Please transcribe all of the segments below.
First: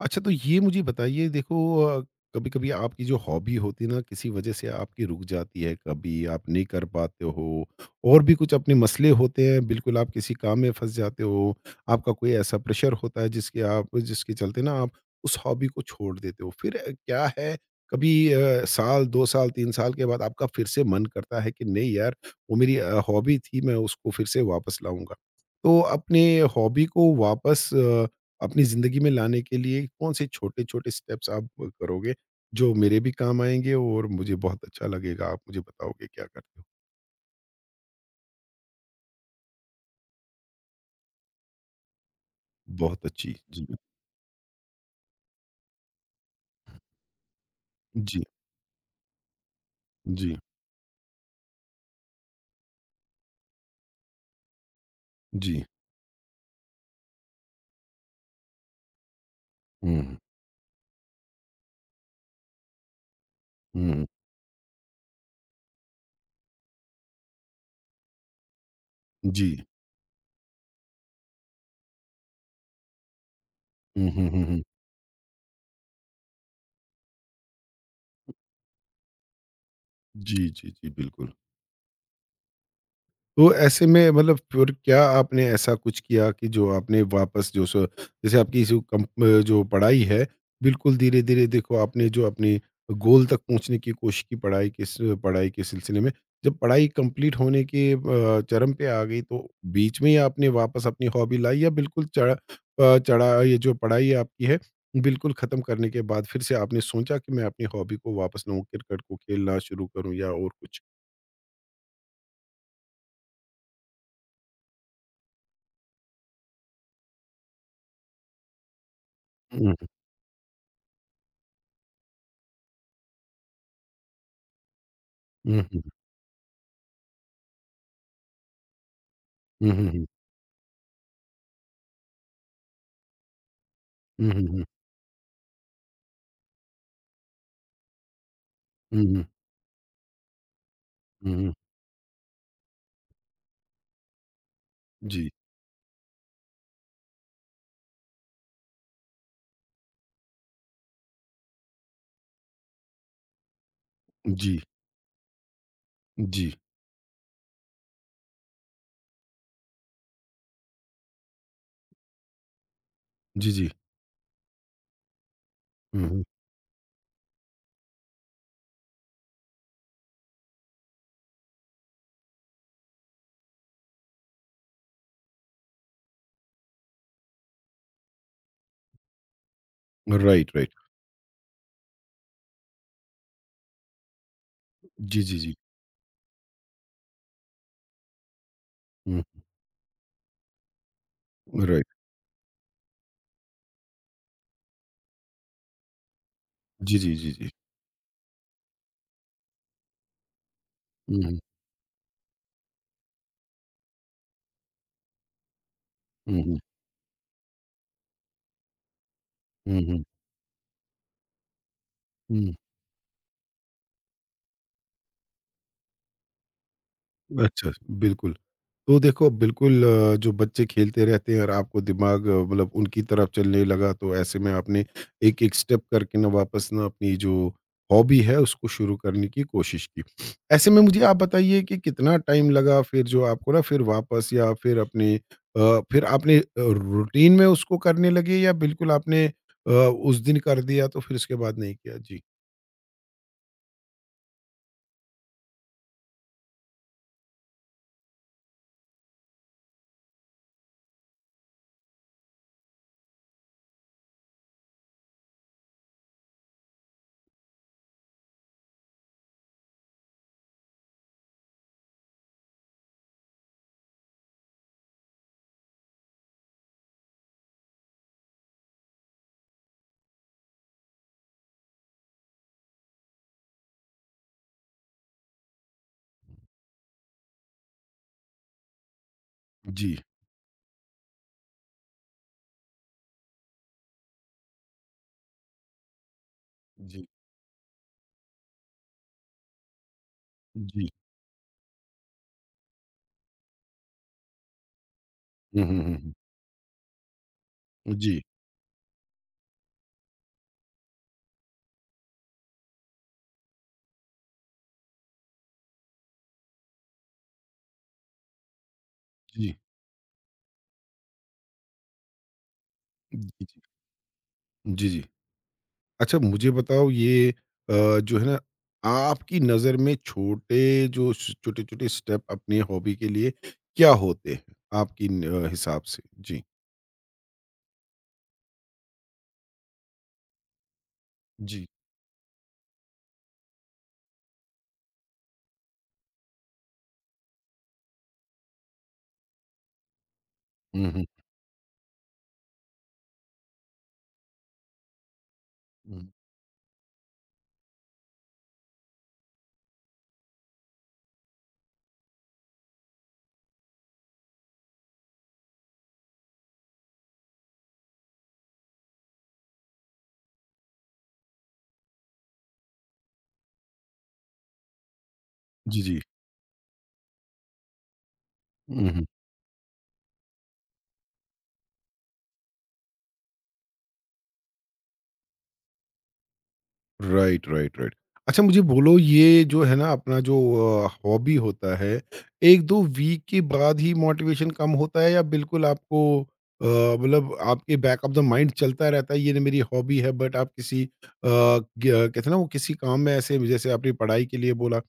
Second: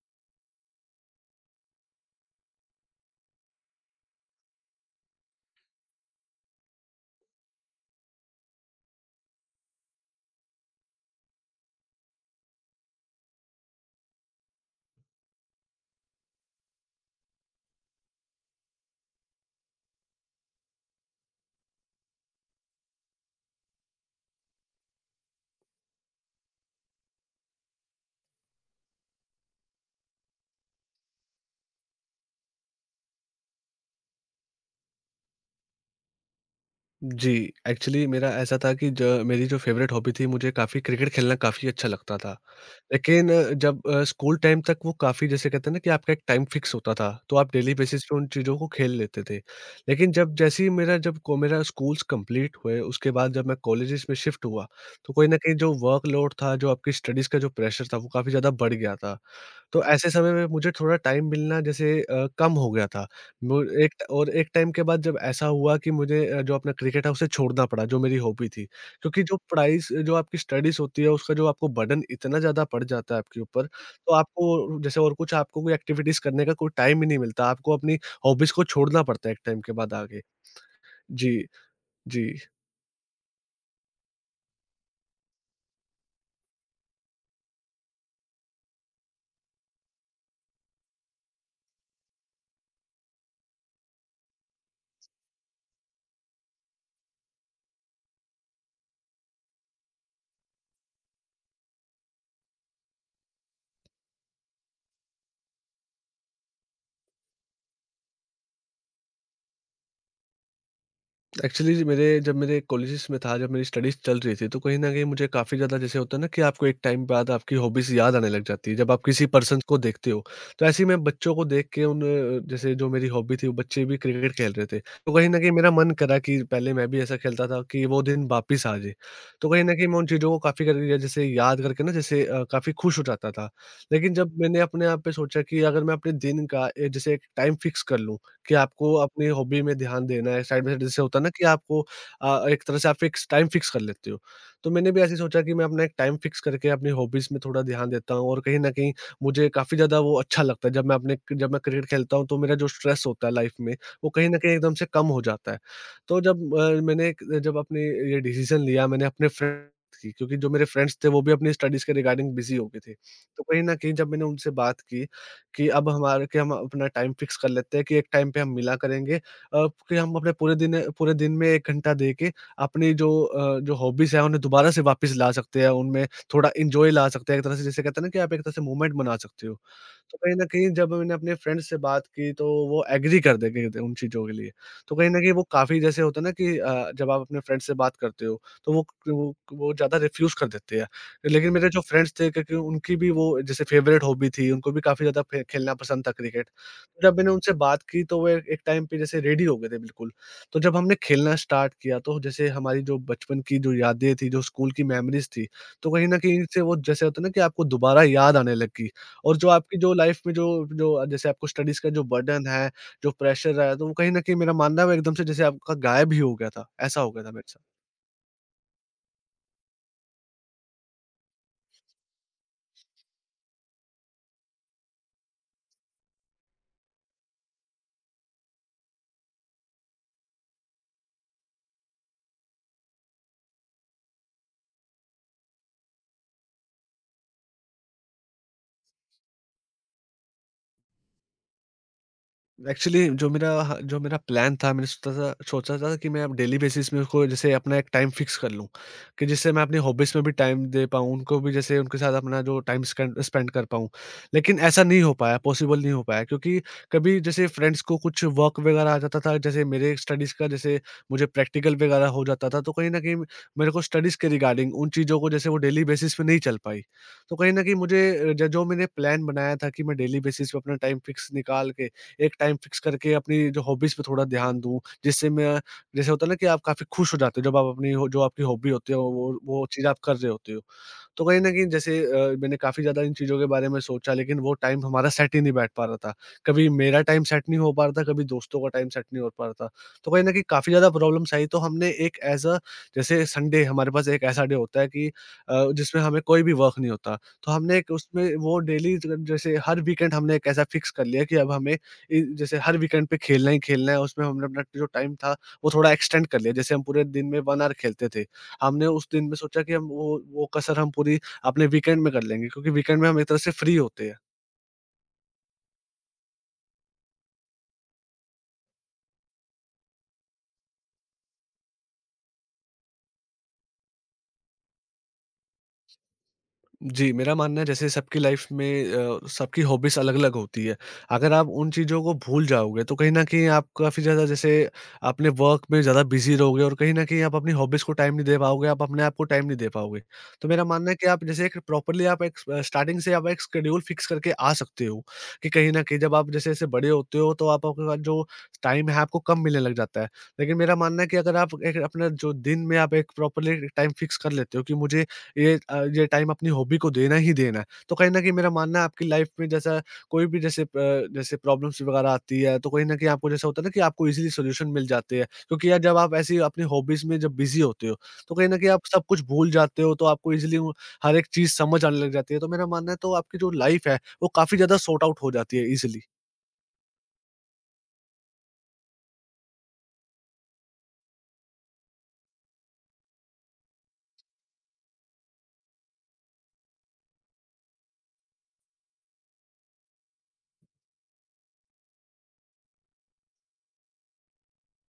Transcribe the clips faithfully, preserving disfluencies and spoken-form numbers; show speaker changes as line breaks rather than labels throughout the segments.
अच्छा, तो ये मुझे बताइए देखो अ, कभी-कभी आपकी जो हॉबी होती है ना किसी वजह से आपकी रुक जाती है, कभी आप नहीं कर पाते हो और भी कुछ अपने मसले होते हैं, बिल्कुल आप किसी काम में फँस जाते हो, आपका कोई ऐसा प्रेशर होता है जिसके आप जिसके चलते ना आप उस हॉबी को छोड़ देते हो। फिर अ, क्या है कभी अ, साल, दो साल, तीन साल के बाद आपका फिर से मन करता है कि नहीं यार वो मेरी अ, हॉबी थी मैं उसको फिर से वापस लाऊँगा। तो अपने हॉबी को वापस अ अपनी ज़िंदगी में लाने के लिए कौन से छोटे-छोटे स्टेप्स आप करोगे, जो मेरे भी काम आएँगे और मुझे बहुत अच्छा लगेगा? आप मुझे बताओगे क्या करते हो?
जी, एक्चुअली मेरा ऐसा था कि ज मेरी जो फ़ेवरेट हॉबी थी, मुझे काफ़ी क्रिकेट खेलना काफ़ी अच्छा लगता था।
बहुत
लेकिन
अच्छी।
अ,
जी,
जब अ, स्कूल टाइम तक वो काफ़ी जैसे कहते हैं ना कि आपका एक टाइम फ़िक्स होता था, तो आप डेली बेसिस पे
जी,
उन चीज़ों को खेल लेते थे। लेकिन जब
जी,
जैसे ही मेरा जब को मेरा स्कूल्स कंप्लीट हुए, उसके बाद जब मैं कॉलेजेस में शिफ्ट हुआ, तो कहीं न कहीं
जी।
जो वर्कलोड था, जो आपकी स्टडीज़ का जो प्रेशर था, वो काफ़ी ज़्यादा बढ़ गया था। तो
हुँ,
ऐसे
हुँ,
समय में मुझे थोड़ा टाइम मिलना जैसे अ, कम हो गया था। मु एक
हुँ,
और एक टाइम के बाद जब ऐसा हुआ कि मुझे अ, जो अपना क्रिकेट है उसे छोड़ना पड़ा, जो मेरी हॉबी थी। क्योंकि जो
जी।
पढ़ाई स जो आपकी स्टडीज़ होती है, उसका जो आपको बर्डन इतना ज़्यादा पड़ जाता है आपके ऊपर,
हुँ,
तो
हुँ, हुँ, हुँ।
आपको जैसे और कुछ आपको कोई एक्टिविटीज़ करने का कोई टाइम ही नहीं मिलता। आपको अपनी हॉबीज़ को छोड़ना पड़ता है एक टाइम के बाद आगे।
जी, जी, जी, बिल्कुल।
जी, जी।
तो ऐसे में मतलब फिर क्या आपने ऐसा कुछ किया कि जो आपने वापस जो सो जैसे आपकी जो कम जो पढ़ाई है, बिल्कुल धीरे-धीरे देखो आपने जो अपने गोल तक पहुँचने की कोशिश की पढ़ाई किस पढ़ाई के सिलसिले में। जब पढ़ाई कंप्लीट होने के अ, चरम पे आ गई तो बीच में ही आपने वापस अपनी हॉबी लाई या बिल्कुल चढ़ा अ, चढ़ा ये जो पढ़ाई आपकी है, बिल्कुल ख़त्म करने के बाद फिर से आपने सोचा कि मैं अपनी हॉबी को वापस लाऊँ, क्रिकेट को खेलना शुरू करूँ या और कुछ?
एक्चुअली मेरे जब मेरे कॉलेजेस में था, जब मेरी स्टडीज़ चल रही थी, तो कहीं न कहीं मुझे काफ़ी ज़्यादा जैसे होता है ना कि आपको एक टाइम बाद आपकी हॉबीज़ याद आने लग जाती है, जब आप किसी पर्सन
हुँ,
को देखते हो। तो ऐसे ही मैं बच्चों को देख के उन अ, जैसे जो मेरी हॉबी थी, वो बच्चे भी क्रिकेट खेल रहे थे। तो कहीं न कहीं
हुँ, हुँ,
मेरा
हुँ,
मन करा कि पहले मैं भी ऐसा खेलता था कि वो दिन वापस आ जाए। तो कहीं
हुँ,
न
हुँ,
कहीं मैं
हुँ।
उन चीज़ों को काफ़ी करके जैसे याद करके ना जैसे अ, काफ़ी खुश हो जाता था। लेकिन
हुँ,
जब
हुँ,
मैंने
हुँ।
अपने आप पे सोचा कि अगर मैं अपने दिन का ए, जैसे एक टाइम फिक्स कर लूँ कि आपको
हुँ, हुँ।
अपनी हॉबी में ध्यान देना है, साइड बाय साइड जैसे होता है ना
हुँ,
कि
हुँ।
आपको अ, एक तरह से आप फिक्स टाइम फिक्स कर लेते हो। तो मैंने भी ऐसे
जी,
सोचा कि मैं अपना एक टाइम फिक्स करके अपनी हॉबीज़ में थोड़ा ध्यान देता हूँ और कहीं न कहीं मुझे काफ़ी ज़्यादा वो अच्छा लगता है। जब मैं अपने जब मैं क्रिकेट खेलता हूँ तो मेरा जो स्ट्रेस होता है लाइफ़ में, वो कहीं न कहीं
जी,
एकदम से कम हो जाता है। तो
जी,
जब अ, मैंने एक जब अपनी ये डिसीज़न लिया मैंने अपने फ्रेंड की क्योंकि जो मेरे फ्रेंड्स थे वो भी अपनी स्टडीज़ के रिगार्डिंग बिज़ी हो गए थे। तो
जी,
कहीं
जी।
न कहीं जब मैंने उनसे बात की कि अब
हुँ, हुँ।
हमारे कि हम अपना टाइम फ़िक्स कर लेते हैं कि एक टाइम पे हम मिला करेंगे। अ, कि हम अपने पूरे दिन पूरे दिन में एक घंटा दे के अपनी जो अ, जो हॉबीज़ हैं उन्हें दोबारा से वापस ला सकते हैं, उनमें थोड़ा एन्जॉय ला सकते हैं। एक तरह से जिसे कहते हैं ना कि आप एक तरह से मूवमेंट बना सकते हो। तो कहीं न
राइट,
कहीं
राइट।
जब मैंने अपने फ्रेंड से बात की तो वो एग्री कर दे गए थे उन चीज़ों के लिए। तो कहीं न
जी,
कहीं
जी,
वो
जी।
काफ़ी जैसे होता है ना कि अ, जब आप अपने फ्रेंड से बात करते हो तो वो
हुँ,
वो वो ज़्यादा रिफ्यूज़ कर देते हैं। लेकिन मेरे जो
राइट।
फ्रेंड्स थे क्योंकि उनकी भी वो जैसे फेवरेट हॉबी थी, उनको भी काफ़ी ज़्यादा फे खेलना पसंद था क्रिकेट।
जी,
तो
जी,
जब मैंने
जी, जी।
उनसे बात की तो वो ए एक टाइम पे जैसे रेडी हो गए थे बिल्कुल। तो जब हमने
हुँ,
खेलना
हुँ।
स्टार्ट किया तो जैसे हमारी जो बचपन की जो यादें थी, जो स्कूल की मेमोरीज़ थी, तो कहीं न
हुँ,
कहीं
हुँ।
से वो जैसे होता है ना कि आपको दोबारा याद आने लगी। और जो आपकी
हुँ,
जो
हुँ।
लाइफ में जो जो जैसे आपको स्टडीज़ का जो बर्डन
हुँ।
है, जो प्रेशर है, तो वो कहीं न कहीं मेरा मानना है वो एकदम से जैसे आपका गायब ही हो गया था, ऐसा हो गया था मेरे साथ।
अच्छा, बिल्कुल। तो देखो बिल्कुल अ, जो बच्चे खेलते रहते हैं और आपको दिमाग अ, मतलब उनकी तरफ चलने लगा तो ऐसे में आपने एक एक स्टेप करके ना वापस ना अपनी जो हॉबी है उसको शुरू करने की कोशिश की ऐसे में मुझे आप बताइए कि कितना टाइम लगा फिर जो आपको ना फिर वापस या फिर अपने अ, फिर आपने रूटीन में उसको करने लगे या बिल्कुल आपने अ, उस दिन कर दिया तो फिर उसके बाद नहीं किया जी
एक्चुअली जो मेरा ह जो मेरा प्लान था मैंने सोचा था सोचा था कि मैं अब डेली बेसिस में उसको जैसे अपना एक टाइम फिक्स कर लूँ, कि जिससे मैं अपनी हॉबीज़ में भी टाइम दे पाऊँ, उनको भी जैसे उनके साथ अपना जो टाइम स्केंड स्पेंड कर पाऊँ। लेकिन ऐसा नहीं हो पाया, पॉसिबल नहीं हो पाया क्योंकि कभी जैसे फ्रेंड्स को कुछ वर्क वगैरह आ जाता था, जैसे मेरे स्टडीज़ का जैसे मुझे प्रैक्टिकल वगैरह हो जाता था, तो कहीं न कहीं मेरे को स्टडीज़ के रिगार्डिंग उन चीज़ों को जैसे वो डेली बेसिस पे नहीं चल पाई। तो कहीं न कहीं मुझे अ, ज जो मैंने प्लान बनाया था कि मैं डेली बेसिस पे अपना टाइम फिक्स निकाल के एक टाइम फिक्स करके अपनी जो हॉबीज़ पे थोड़ा ध्यान दूँ, जिससे मैं जैसे होता है ना कि आप काफ़ी खुश हो जाते हो जब आप अपनी हो जो आपकी हॉबी होती है वो वो चीज़
जी
आप कर रहे होते हो। तो कहीं न कहीं जैसे अ, मैंने काफ़ी ज़्यादा इन चीज़ों के बारे में सोचा लेकिन वो टाइम हमारा सेट ही नहीं बैठ पा रहा था। कभी मेरा
जी
टाइम सेट नहीं हो पा रहा था, कभी दोस्तों का टाइम सेट नहीं हो पा रहा था। तो कहीं न कहीं काफ़ी
जी
ज़्यादा प्रॉब्लम्स आई तो हमने एक ऐज़ अ जैसे संडे हमारे पास एक ऐसा डे होता है कि अ,
हम्म हम्म हम्म
जिसमें
हम्म,
हमें कोई भी वर्क नहीं होता। तो हमने एक
जी
उसमें वो डेली ज जैसे हर वीकेंड हमने एक ऐसा फिक्स कर लिया कि अब हमें इ जैसे हर वीकेंड पे खेलना ही खेलना है, उसमें हमने अपना जो टाइम था, वो थोड़ा एक्सटेंड कर लिया। जैसे हम पूरे दिन में वन आवर खेलते थे, हमने उस दिन में
जी
सोचा कि हम वो वो कसर हम पूरी अपने वीकेंड में कर लेंगे क्योंकि वीकेंड में हम एक तरह से
जी
फ्री होते हैं।
जी जी अच्छा मुझे बताओ ये अ, जो है ना आपकी नज़र में छोटे जो छोटे-छोटे स्टेप अपनी हॉबी के लिए क्या होते हैं आपकी न अ, हिसाब से? जी।
जी, मेरा मानना है जैसे सबकी लाइफ में अ, सबकी हॉबीज़ अलग-अलग होती है। अगर आप
जी।
उन चीज़ों को भूल जाओगे तो कहीं न कहीं आप काफ़ी ज़्यादा जैसे अपने वर्क में ज़्यादा बिज़ी रहोगे और कहीं न कहीं आप अपनी हॉबीज़ को टाइम नहीं दे पाओगे, आप अपने आप को टाइम नहीं दे पाओगे। तो मेरा
हुँ,
मानना है
हुँ।
कि आप जैसे एक प्रॉपरली आप एक अ, स्टार्टिंग से आप एक शेड्यूल फ़िक्स करके आ सकते हो कि कहीं न कहीं
हुँ।
जब आप जैसे-जैसे बड़े होते हो तो आप आपके पास जो टाइम है आपको कम मिलने लग जाता है। लेकिन मेरा मानना है कि अगर आप एक अपना जो दिन में आप एक प्रॉपरली टाइम फ़िक्स कर लेते हो कि मुझे ये अ, ये टाइम अपनी हॉबी को देना ही देना है। तो कहीं न कहीं मेरा मानना है आपकी लाइफ़ में जैसा कोई भी जैसे प जैसे प्रॉब्लम्स वगैरह आती है तो कहीं न कहीं आपको जैसा होता है ना कि आपको ईज़िली सॉल्यूशन मिल जाते हैं। क्योंकि यार
जी,
जब
जी।
आप ऐसी अपनी हॉबीज़ में जब बिज़ी होते हो, तो कहीं न कहीं आप
हुँ,
सब
हुँ।
कुछ भूल जाते हो तो आपको ईज़िली वो हर एक चीज़ समझ आने लग जाती है। तो मेरा मानना है तो आपकी जो लाइफ़ है, वो काफ़ी ज़्यादा सॉर्ट आउट हो जाती है ईज़िली।
Right, right, right. अच्छा मुझे बोलो ये जो है ना अपना जो अ, हॉबी होता है, एक दो वीक के बाद ही मोटिवेशन कम होता है या बिल्कुल आपको अ, मतलब आपके बैक ऑफ द माइंड चलता रहता है ये ना मेरी हॉबी है बट आप किसी अ, ग कहते हैं ना वो किसी काम में ऐसे जैसे आपने पढ़ाई के लिए बोला,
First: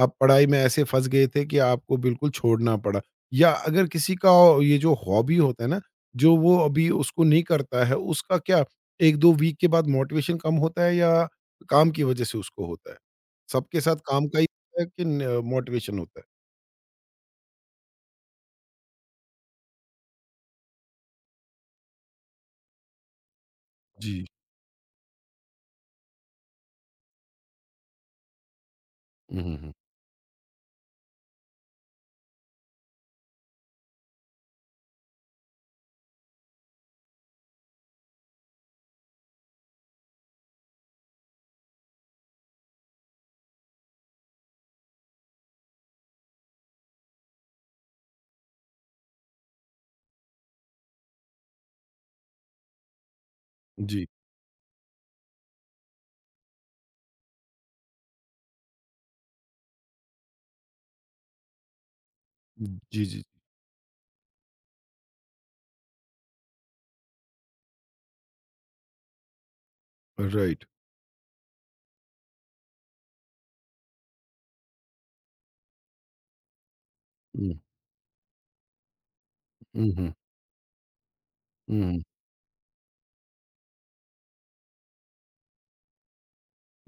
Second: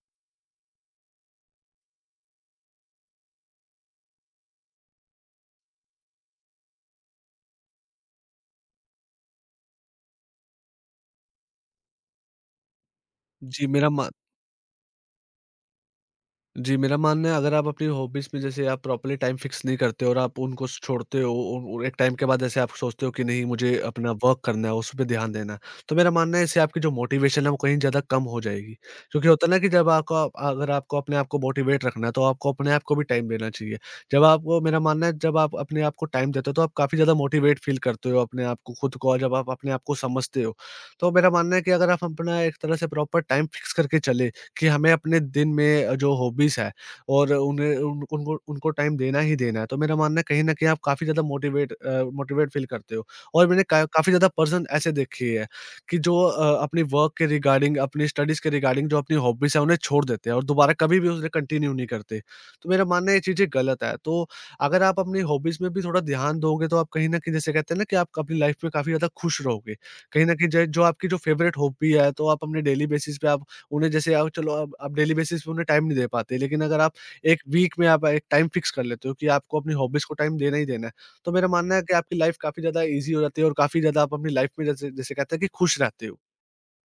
आप पढ़ाई में ऐसे फँस गए थे कि आपको बिल्कुल छोड़ना पड़ा। या अगर किसी का ये जो हॉबी होता है ना, जो वो अभी उसको नहीं करता है उसका क्या एक दो वीक के बाद मोटिवेशन कम होता है या काम की वजह से उसको होता है।
जी,
सबके
मेरा
साथ
मा
काम का ही होता है कि न मोटिवेशन होता है?
जी, मेरा मानना है अगर आप अपनी हॉबीज़ में जैसे आप प्रॉपर्ली टाइम फ़िक्स नहीं करते और आप उनको स छोड़ते हो और और एक टाइम के बाद जैसे आप सोचते हो कि नहीं मुझे अपना
जी।
वर्क करना है, उस पे ध्यान देना है। तो मेरा मानना है इससे आपकी जो मोटिवेशन है वो कहीं ज़्यादा कम हो जाएगी। क्योंकि
हुँ,
होता है
हुँ,
ना कि
हुँ।
जब आपको आप- अगर आपको अपने आप को मोटिवेट रखना है तो आपको अपने आप को भी टाइम देना चाहिए। जब आपको मेरा मानना है जब आप अपने आप को टाइम देते हो तो आप काफ़ी ज़्यादा मोटिवेट फ़ील करते हो अपने आप को खुद को और जब आप अपने आप को समझते हो। तो मेरा मानना है कि अगर आप अपना एक तरह से प्रॉपर टाइम फ़िक्स करके चले कि हमें अपने दिन में जो हॉबीज़ है और उन्हें उन उनको उनको टाइम देना ही देना है। तो मेरा मानना है कहीं न कहीं आप काफ़ी ज़्यादा मोटिवेट अ, मोटिवेट फ़ील करते हो और मैंने का
जी,
काफ़ी ज़्यादा पर्सन ऐसे देखे हैं कि जो अ, अपनी वर्क के रिगार्डिंग, अपनी स्टडीज़ के रिगार्डिंग जो अपनी हॉबीज़ है उन्हें छोड़ देते हैं और दोबारा कभी भी उसे कंटिन्यू नहीं करते। तो मेरा
जी,
मानना है ये
जी।
चीज़ें गलत है। तो अगर आप अपनी हॉबीज़ में भी थोड़ा ध्यान दोगे तो आप कहीं न कहीं जैसे कहते हैं ना कि आप अपनी लाइफ़ में काफ़ी ज़्यादा खुश रहोगे। कहीं न कहीं
राइट।
ज जो आपकी जो फ़ेवरेट हॉबी है तो आप अपने डेली बेसिस पे आप उन्हें जैसे आओ चलो अब आप डेली बेसिस पे उन्हें टाइम नहीं दे पाते, लेकिन अगर आप एक
हुँ,
वीक में आप एक टाइम फिक्स कर लेते हो कि आपको अपनी
हुँ,
हॉबीज़
हुँ,
को टाइम देना ही देना है, तो मेरा मानना है कि
हुँ।
आपकी लाइफ़ काफ़ी ज़्यादा ईज़ी हो जाती है और काफ़ी ज़्यादा आप अपनी लाइफ़ में जैसे जैसे कहते हैं कि खुश रहते हो।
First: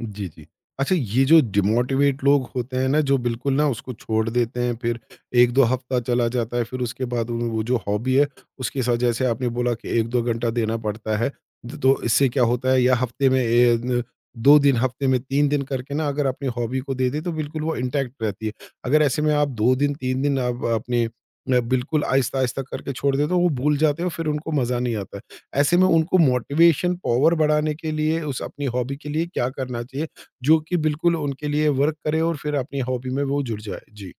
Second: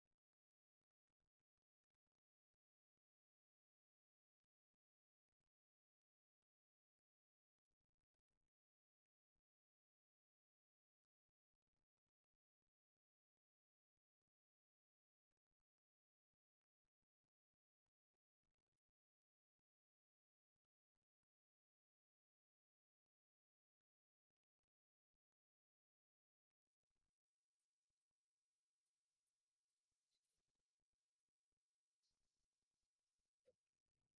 जी, जी। अच्छा ये जो डिमोटिवेट लोग होते हैं ना, जो बिल्कुल ना उसको छोड़ देते हैं, फिर एक दो हफ़्ता चला जाता है, फिर उसके बाद उन वो जो हॉबी है, उसके साथ जैसे आपने बोला कि एक दो घंटा देना पड़ता है। तो इससे क्या होता है या हफ़्ते में ए, न दो दिन, हफ़्ते में तीन दिन करके ना अगर अपनी हॉबी को दे दें, तो बिल्कुल वो इंटैक्ट रहती है। अगर ऐसे में आप दो दिन, तीन दिन आप अपने अ, बिल्कुल आहिस्ता-आहिस्ता करके छोड़ दें, तो वो भूल जाते हैं और फिर उनको मज़ा नहीं आता है। ऐसे में उनको मोटिवेशन पावर बढ़ाने के लिए उस अपनी हॉबी के लिए क्या करना चाहिए, जो कि बिल्कुल उनके लिए वर्क करे और फिर अपनी हॉबी में वो जुड़ जाए? जी।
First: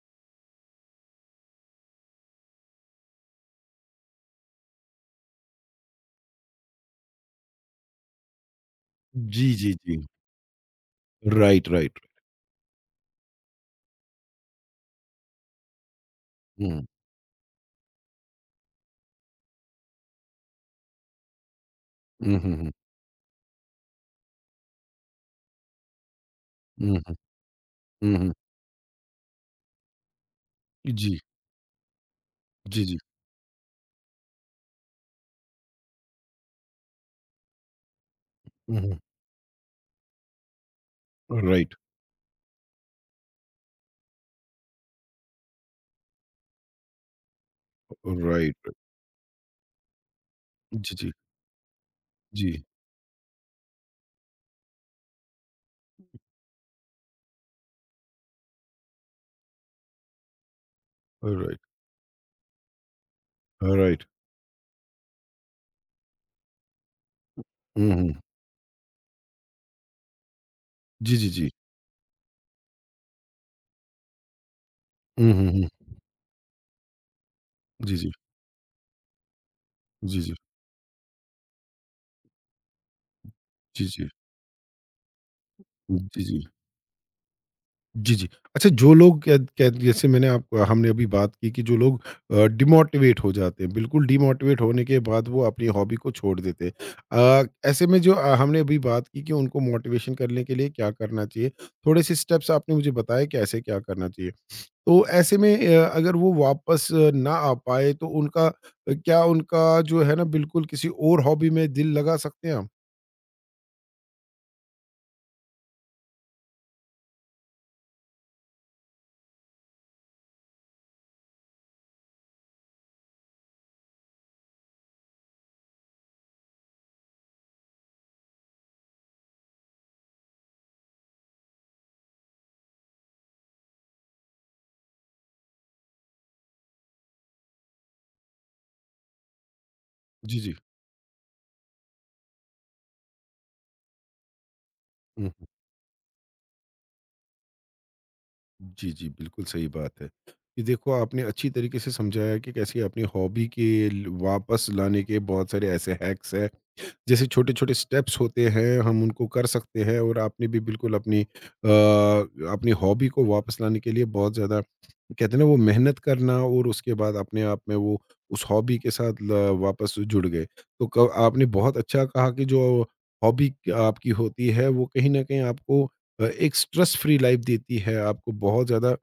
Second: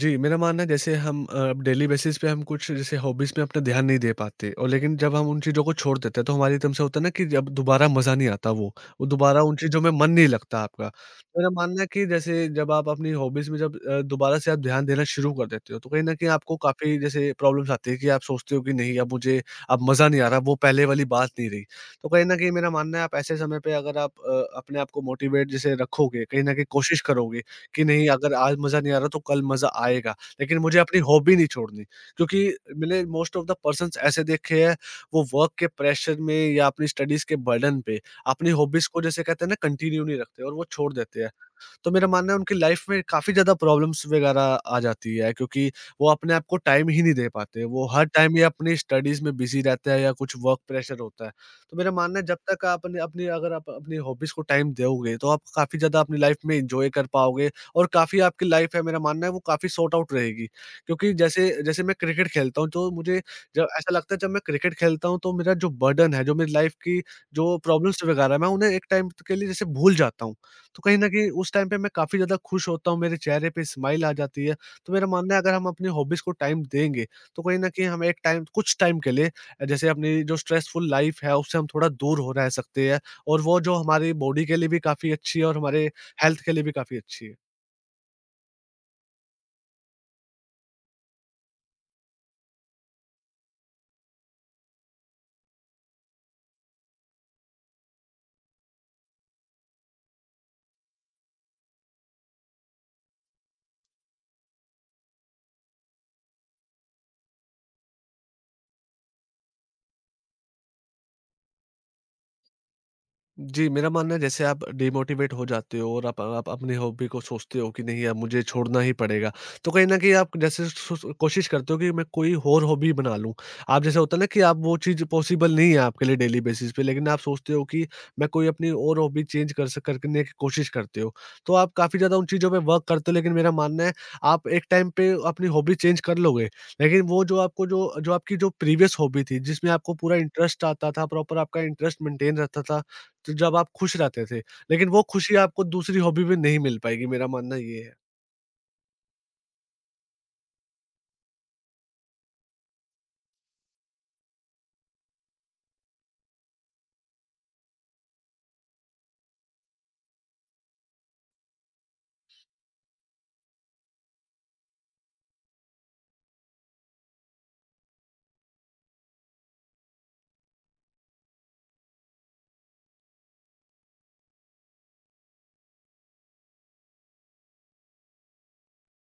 जी, मेरा मानना है जैसे हम अ, डेली बेसिस पे हम कुछ जैसे हॉबीज़ में अपना ध्यान नहीं दे पाते और लेकिन जब हम उन चीज़ों को छोड़ देते हैं तो हमारी एकदम से होता है ना कि जब दोबारा मज़ा नहीं आता वो, वो दोबारा
जी,
उन
जी,
चीज़ों में
जी।
मन नहीं लगता आपका। मेरा
राइट,
मानना है
राइट।
कि जैसे जब आप अपनी हॉबीज़ में जब अ, दोबारा से आप ध्यान देना शुरू कर देते हो तो कहीं न कहीं आपको
हुँ,
काफ़ी जैसे प्रॉब्लम्स आती है कि आप सोचते हो कि नहीं अब मुझे अब मज़ा नहीं आ रहा, वो पहले वाली बात नहीं रही। तो कहीं
हुँ,
न कहीं
हुँ, हुँ,
मेरा मानना है आप ऐसे समय पे अगर आप अ, अपने आप को मोटिवेट जैसे रखोगे, कहीं न कहीं कोशिश
हुँ,
करोगे कि नहीं
हुँ, हुँ।
अगर आज मज़ा नहीं आ रहा तो कल मज़ा आएगा। लेकिन मुझे अपनी
जी,
हॉबी नहीं छोड़नी, क्योंकि
जी, जी।
मैंने मोस्ट ऑफ द पर्सन्स ऐसे देखे हैं, वो वर्क के प्रेशर में या अपनी स्टडीज़ के बर्डन पे अपनी
हुँ,
हॉबीज़
हुँ।
को जैसे कहते हैं ना कंटिन्यू नहीं रखते और वो छोड़ देते हैं।
राइट,
तो मेरा मानना है उनकी लाइफ में काफ़ी ज़्यादा प्रॉब्लम्स वगैरह आ जाती है, क्योंकि वो अपने आप को टाइम ही नहीं दे पाते। वो हर टाइम या
राइट।
अपनी स्टडीज़ में बिज़ी रहते हैं या कुछ वर्क
जी,
प्रेशर
जी,
होता है। तो मेरा मानना है जब
जी।
तक आप अपने अपनी अगर आप अपनी हॉबीज़ को टाइम दोगे, तो आप काफ़ी ज़्यादा अपनी लाइफ में एन्जॉय कर पाओगे और काफ़ी आपकी लाइफ है मेरा मानना है वो काफ़ी सॉर्ट आउट रहेगी। क्योंकि जैसे
राइट,
जैसे मैं क्रिकेट खेलता हूँ तो मुझे जब ऐसा
राइट।
लगता है जब मैं क्रिकेट खेलता हूँ तो मेरा जो बर्डन है, जो मेरी लाइफ की जो
हुँ,
प्रॉब्लम्स
हुँ।
वगैरह है, मैं उन्हें एक टाइम के लिए जैसे भूल जाता हूँ। तो कहीं न
जी, जी,
कहीं
जी।
उस टाइम पे मैं काफ़ी ज़्यादा खुश होता हूँ, मेरे चेहरे पे स्माइल आ जाती है। तो मेरा
हुँ,
मानना है
हुँ,
अगर हम
हुँ।
अपनी हॉबीज़ को टाइम देंगे, तो कहीं न कहीं
जी,
हमें
जी,
एक टाइम कुछ टाइम के लिए अ, जैसे
जी,
अपनी
जी,
जो स्ट्रेसफुल लाइफ़ है, उससे हम थोड़ा दूर हो रह सकते हैं और वो जो
जी, जी,
हमारी बॉडी के लिए भी काफ़ी अच्छी है और हमारे
जी, जी।
हेल्थ के लिए भी काफ़ी अच्छी है।
जी, जी। अच्छा जो लोग कै कै जैसे मैंने आप हमने अभी बात की कि जो लोग अ, डिमोटिवेट हो जाते हैं, बिल्कुल डिमोटिवेट होने के बाद वो अपनी हॉबी को छोड़ देते हैं। अ, ऐसे में जो अ, हमने अभी बात की कि उनको मोटिवेशन करने के लिए क्या करना चाहिए? थोड़े-से स्टेप्स आपने मुझे बताए कि ऐसे क्या करना चाहिए। तो ऐसे में अ, अगर वो वापस अ, ना आ पाए तो उनका अ, क्या उनका जो है ना बिल्कुल किसी और हॉबी में दिल लगा सकते हैं हम?
जी, मेरा मानना है जैसे आप डिमोटिवेट हो जाते हो और आप आप अपनी हॉबी को सोचते हो कि नहीं अब मुझे छोड़ना ही पड़ेगा। तो कहीं न कहीं आप जैसे सो सो कोशिश करते हो कि मैं कोई और हॉबी बना लूँ। आप जैसे होता है ना कि आप वो चीज़ पॉसिबल नहीं है आपके लिए डेली बेसिस पे, लेकिन आप सोचते हो कि मैं कोई अपनी और हॉबी चेंज कर सक करने की कोशिश करते हो। तो आप काफ़ी ज़्यादा उन चीज़ों पे वर्क करते हो, लेकिन मेरा मानना है आप एक टाइम पे अपनी हॉबी चेंज कर लोगे। लेकिन वो जो आपको जो जो आपकी जो प्रीवियस हॉबी थी जिसमें आपको पूरा
जी, जी।
इंटरेस्ट आता था, प्रॉपर आपका इंटरेस्ट मेंटेन रहता था, जब आप खुश रहते थे, लेकिन वो
हुँ।
खुशी आपको दूसरी हॉबी में नहीं मिल पाएगी, मेरा मानना ये है।
जी, जी, बिल्कुल सही बात है। ये देखो आपने अच्छी तरीके से समझाया कि कैसे अपनी हॉबी के ल वापस लाने के बहुत सारे ऐसे हैक्स हैं, जैसे छोटे-छोटे स्टेप्स होते हैं, हम उनको कर सकते हैं और आपने भी बिल्कुल अपनी अ, अपनी हॉबी को वापस लाने के लिए बहुत ज़्यादा कहते हैं ना वो मेहनत करना और उसके बाद अपने आप में वो उस हॉबी के साथ ल- वापस जुड़ गए तो क- आपने बहुत अच्छा कहा कि जो हॉबी आपकी होती है वो कहीं ना कहीं आपको अ, एक स्ट्रेस फ्री लाइफ देती है आपको बहुत ज़्यादा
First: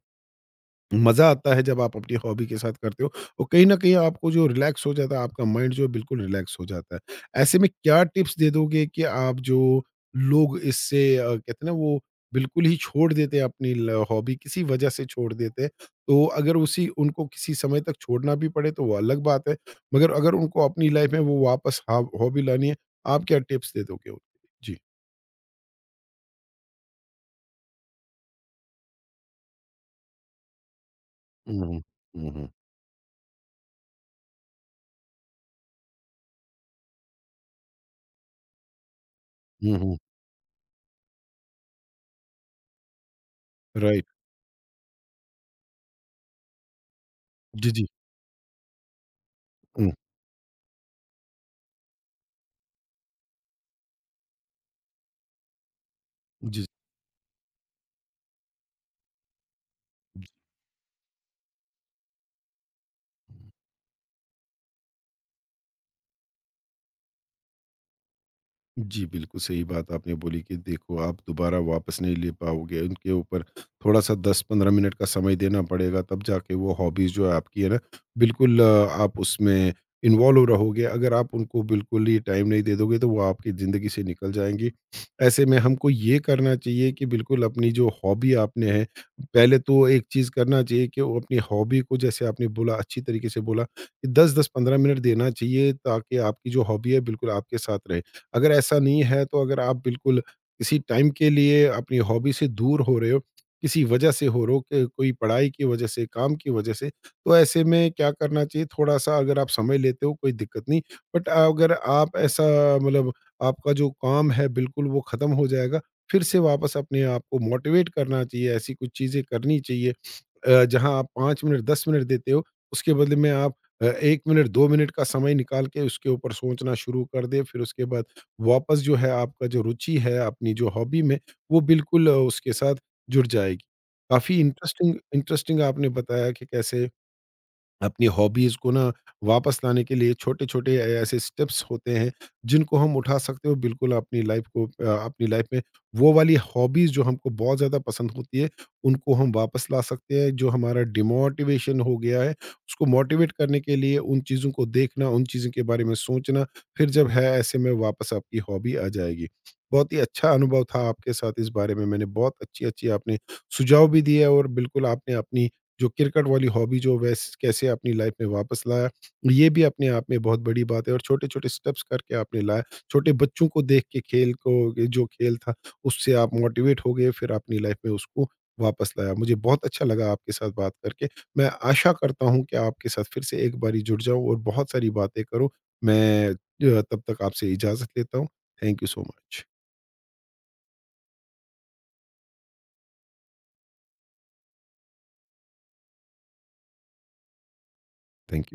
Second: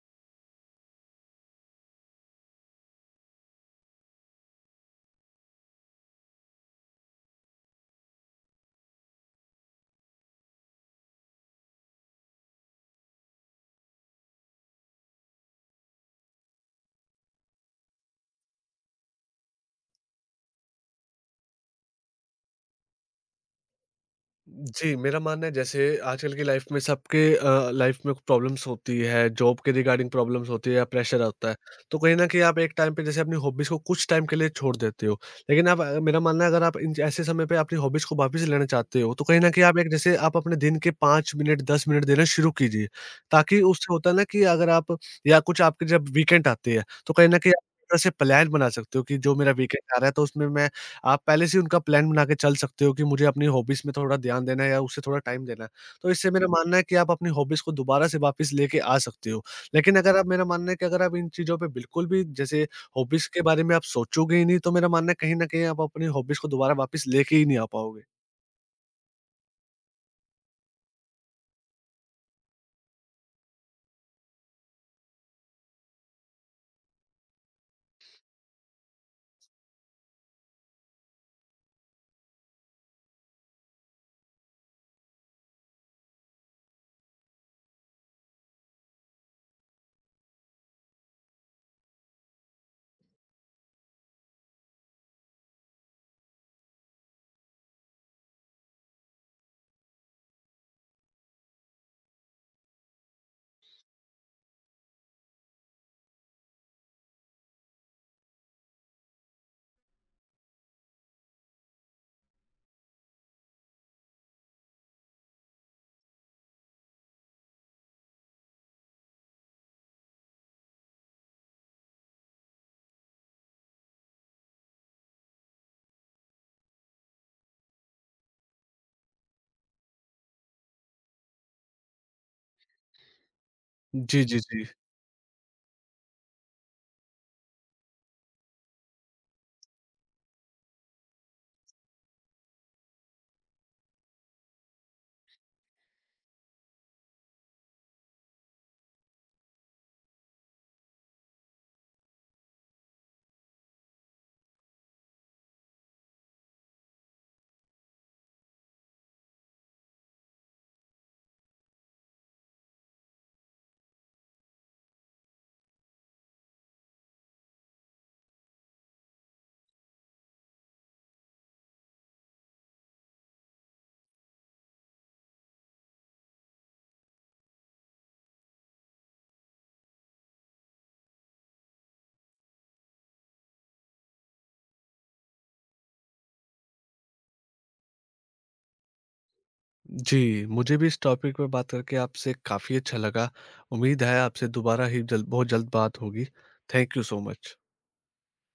मज़ा आता है जब आप अपनी हॉबी के साथ करते हो और कहीं न कहीं आपको जो रिलैक्स हो जाता है, आपका माइंड जो है बिल्कुल रिलैक्स हो जाता है। ऐसे में क्या टिप्स दे दोगे कि आप जो लोग इससे अ, कहते हैं ना वो बिल्कुल ही छोड़ देते हैं अपनी ल हॉबी किसी वजह से छोड़ देते हैं। तो अगर उसी उनको किसी समय तक छोड़ना भी पड़े तो वो अलग बात है, मगर अगर उनको अपनी लाइफ़ में वो वापस हाब हॉबी लानी है, आप क्या टिप्स दे दोगे उनको? जी।
जी, मेरा मानना है जैसे आजकल की लाइफ में सबके अ, लाइफ में प्रॉब्लम्स होती है, जॉब के रिगार्डिंग प्रॉब्लम्स होती है या प्रेशर होता है।
हुँ, हुँ।
तो कहीं न
हुँ,
कहीं
हुँ।
आप एक टाइम पे जैसे अपनी हॉबीज़ को कुछ टाइम के लिए छोड़ देते हो। लेकिन आप अ, मेरा मानना है अगर आप इन ऐसे समय पे अपनी हॉबीज़ को वापस लेना चाहते हो, तो कहीं न कहीं
हुँ,
आप एक
हुँ।
जैसे आप अपने दिन के पाँच मिनट, दस मिनट देना शुरू कीजिए। ताकि उससे
राइट।
होता है ना कि अगर आप या कुछ आपके जब वीकेंड आते हैं, तो कहीं न कहीं आप
जी,
एक
जी।
तरह से प्लान बना सकते हो कि जो मेरा
हुँ।
वीकेंड आ रहा है तो उसमें मैं आप पहले से उनका प्लान बना के चल सकते हो कि मुझे अपनी हॉबीज़ में थोड़ा ध्यान देना है या उसे थोड़ा टाइम देना है। तो इससे मेरा
जी।
मानना है कि आप अपनी हॉबीज़ को दोबारा से वापस लेके आ सकते हो। लेकिन अगर आप मेरा मानना है कि अगर आप इन चीज़ों पे बिल्कुल भी जैसे हॉबीज़ के बारे में आप सोचोगे ही नहीं, तो मेरा मानना है कहीं न कहीं आप अपनी हॉबीज़ को दोबारा वापस लेके ही नहीं आ पाओगे।
जी, बिल्कुल सही बात आपने बोली कि देखो आप दोबारा वापस नहीं ले पाओगे, उनके ऊपर थोड़ा-सा दस पंद्रह मिनट का समय देना पड़ेगा तब जाके वो हॉबीज़ जो है आपकी है ना, बिल्कुल अ, आप उसमें इन्वॉल्व रहोगे। अगर आप उनको बिल्कुल ही टाइम नहीं दे दोगे तो वो आपकी ज़िंदगी से निकल जाएँगी। ऐसे में हमको ये करना चाहिए कि बिल्कुल अपनी जो हॉबी आपने है, पहले तो एक चीज़ करना चाहिए कि वो अपनी हॉबी को जैसे आपने बोला अच्छी तरीके से बोला कि दस दस पंद्रह मिनट देना चाहिए ताकि आपकी जो हॉबी है बिल्कुल आपके साथ रहे। अगर ऐसा नहीं है तो अगर आप बिल्कुल किसी टाइम के लिए अपनी हॉबी से दूर हो रहे हो किसी वजह से हो रहे हो कि कोई पढ़ाई की वजह से काम की वजह से तो ऐसे में क्या करना चाहिए थोड़ा सा अगर आप समय लेते हो कोई दिक्कत नहीं बट अगर आप ऐसा मतलब आपका जो काम है बिल्कुल वो ख़त्म हो जाएगा फिर से वापस अपने आप को मोटिवेट करना चाहिए ऐसी कुछ चीज़ें करनी चाहिए अ, जहाँ आप पाँच मिनट दस मिनट देते हो उसके बदले में आप अ, एक मिनट दो मिनट का समय निकाल के उसके ऊपर सोचना शुरू कर दे फिर उसके बाद वापस जो है आपका जो रुचि है अपनी जो हॉबी में वो बिल्कुल अ, उसके साथ जुड़ जाएगी।
जी,
काफ़ी
जी, जी।
इंटरेस्टिंग इंटरेस्टिंग आपने बताया कि कैसे अपनी हॉबीज को ना वापस लाने के लिए छोटे-छोटे ए ऐसे स्टेप्स होते हैं, जिनको हम उठा सकते हो बिल्कुल अपनी लाइफ़ को अ, अपनी लाइफ़ में वो वाली हॉबीज़ जो हमको बहुत ज़्यादा पसंद होती है, उनको हम वापस ला सकते हैं। जो हमारा डिमोटिवेशन हो गया है, उसको मोटिवेट करने के लिए उन चीज़ों को देखना, उन चीज़ों के बारे में सोचना, फिर जब है ऐसे में वापस आपकी हॉबी आ जाएगी। बहुत ही अच्छा अनुभव था आपके साथ इस बारे में, मैंने बहुत अच्छी-अच्छी आपने सुझाव भी दिए और बिल्कुल आपने अपनी जो क्रिकेट वाली हॉबी जो वैस कैसे अपनी लाइफ में वापस लाया, ये भी अपने आप में बहुत बड़ी बात है और छोटे-छोटे स्टेप्स करके आपने लाया। छोटे बच्चों को देख के खेल को ये जो खेल था, उससे आप मोटिवेट हो गए, फिर अपनी लाइफ में उसको वापस लाया। मुझे बहुत अच्छा लगा आपके साथ बात करके। मैं आशा करता हूँ कि आपके साथ फिर से एक बारी जुड़ जाऊँ और बहुत सारी बातें करूँ। मैं अ, तब तक आपसे इजाज़त लेता हूँ। Thank you so much.
जी, मुझे भी इस टॉपिक पे बात करके आपसे काफ़ी अच्छा लगा। उम्मीद है आपसे दोबारा ही जल्द बहुत जल्द बात होगी। Thank you so much.
Thank you.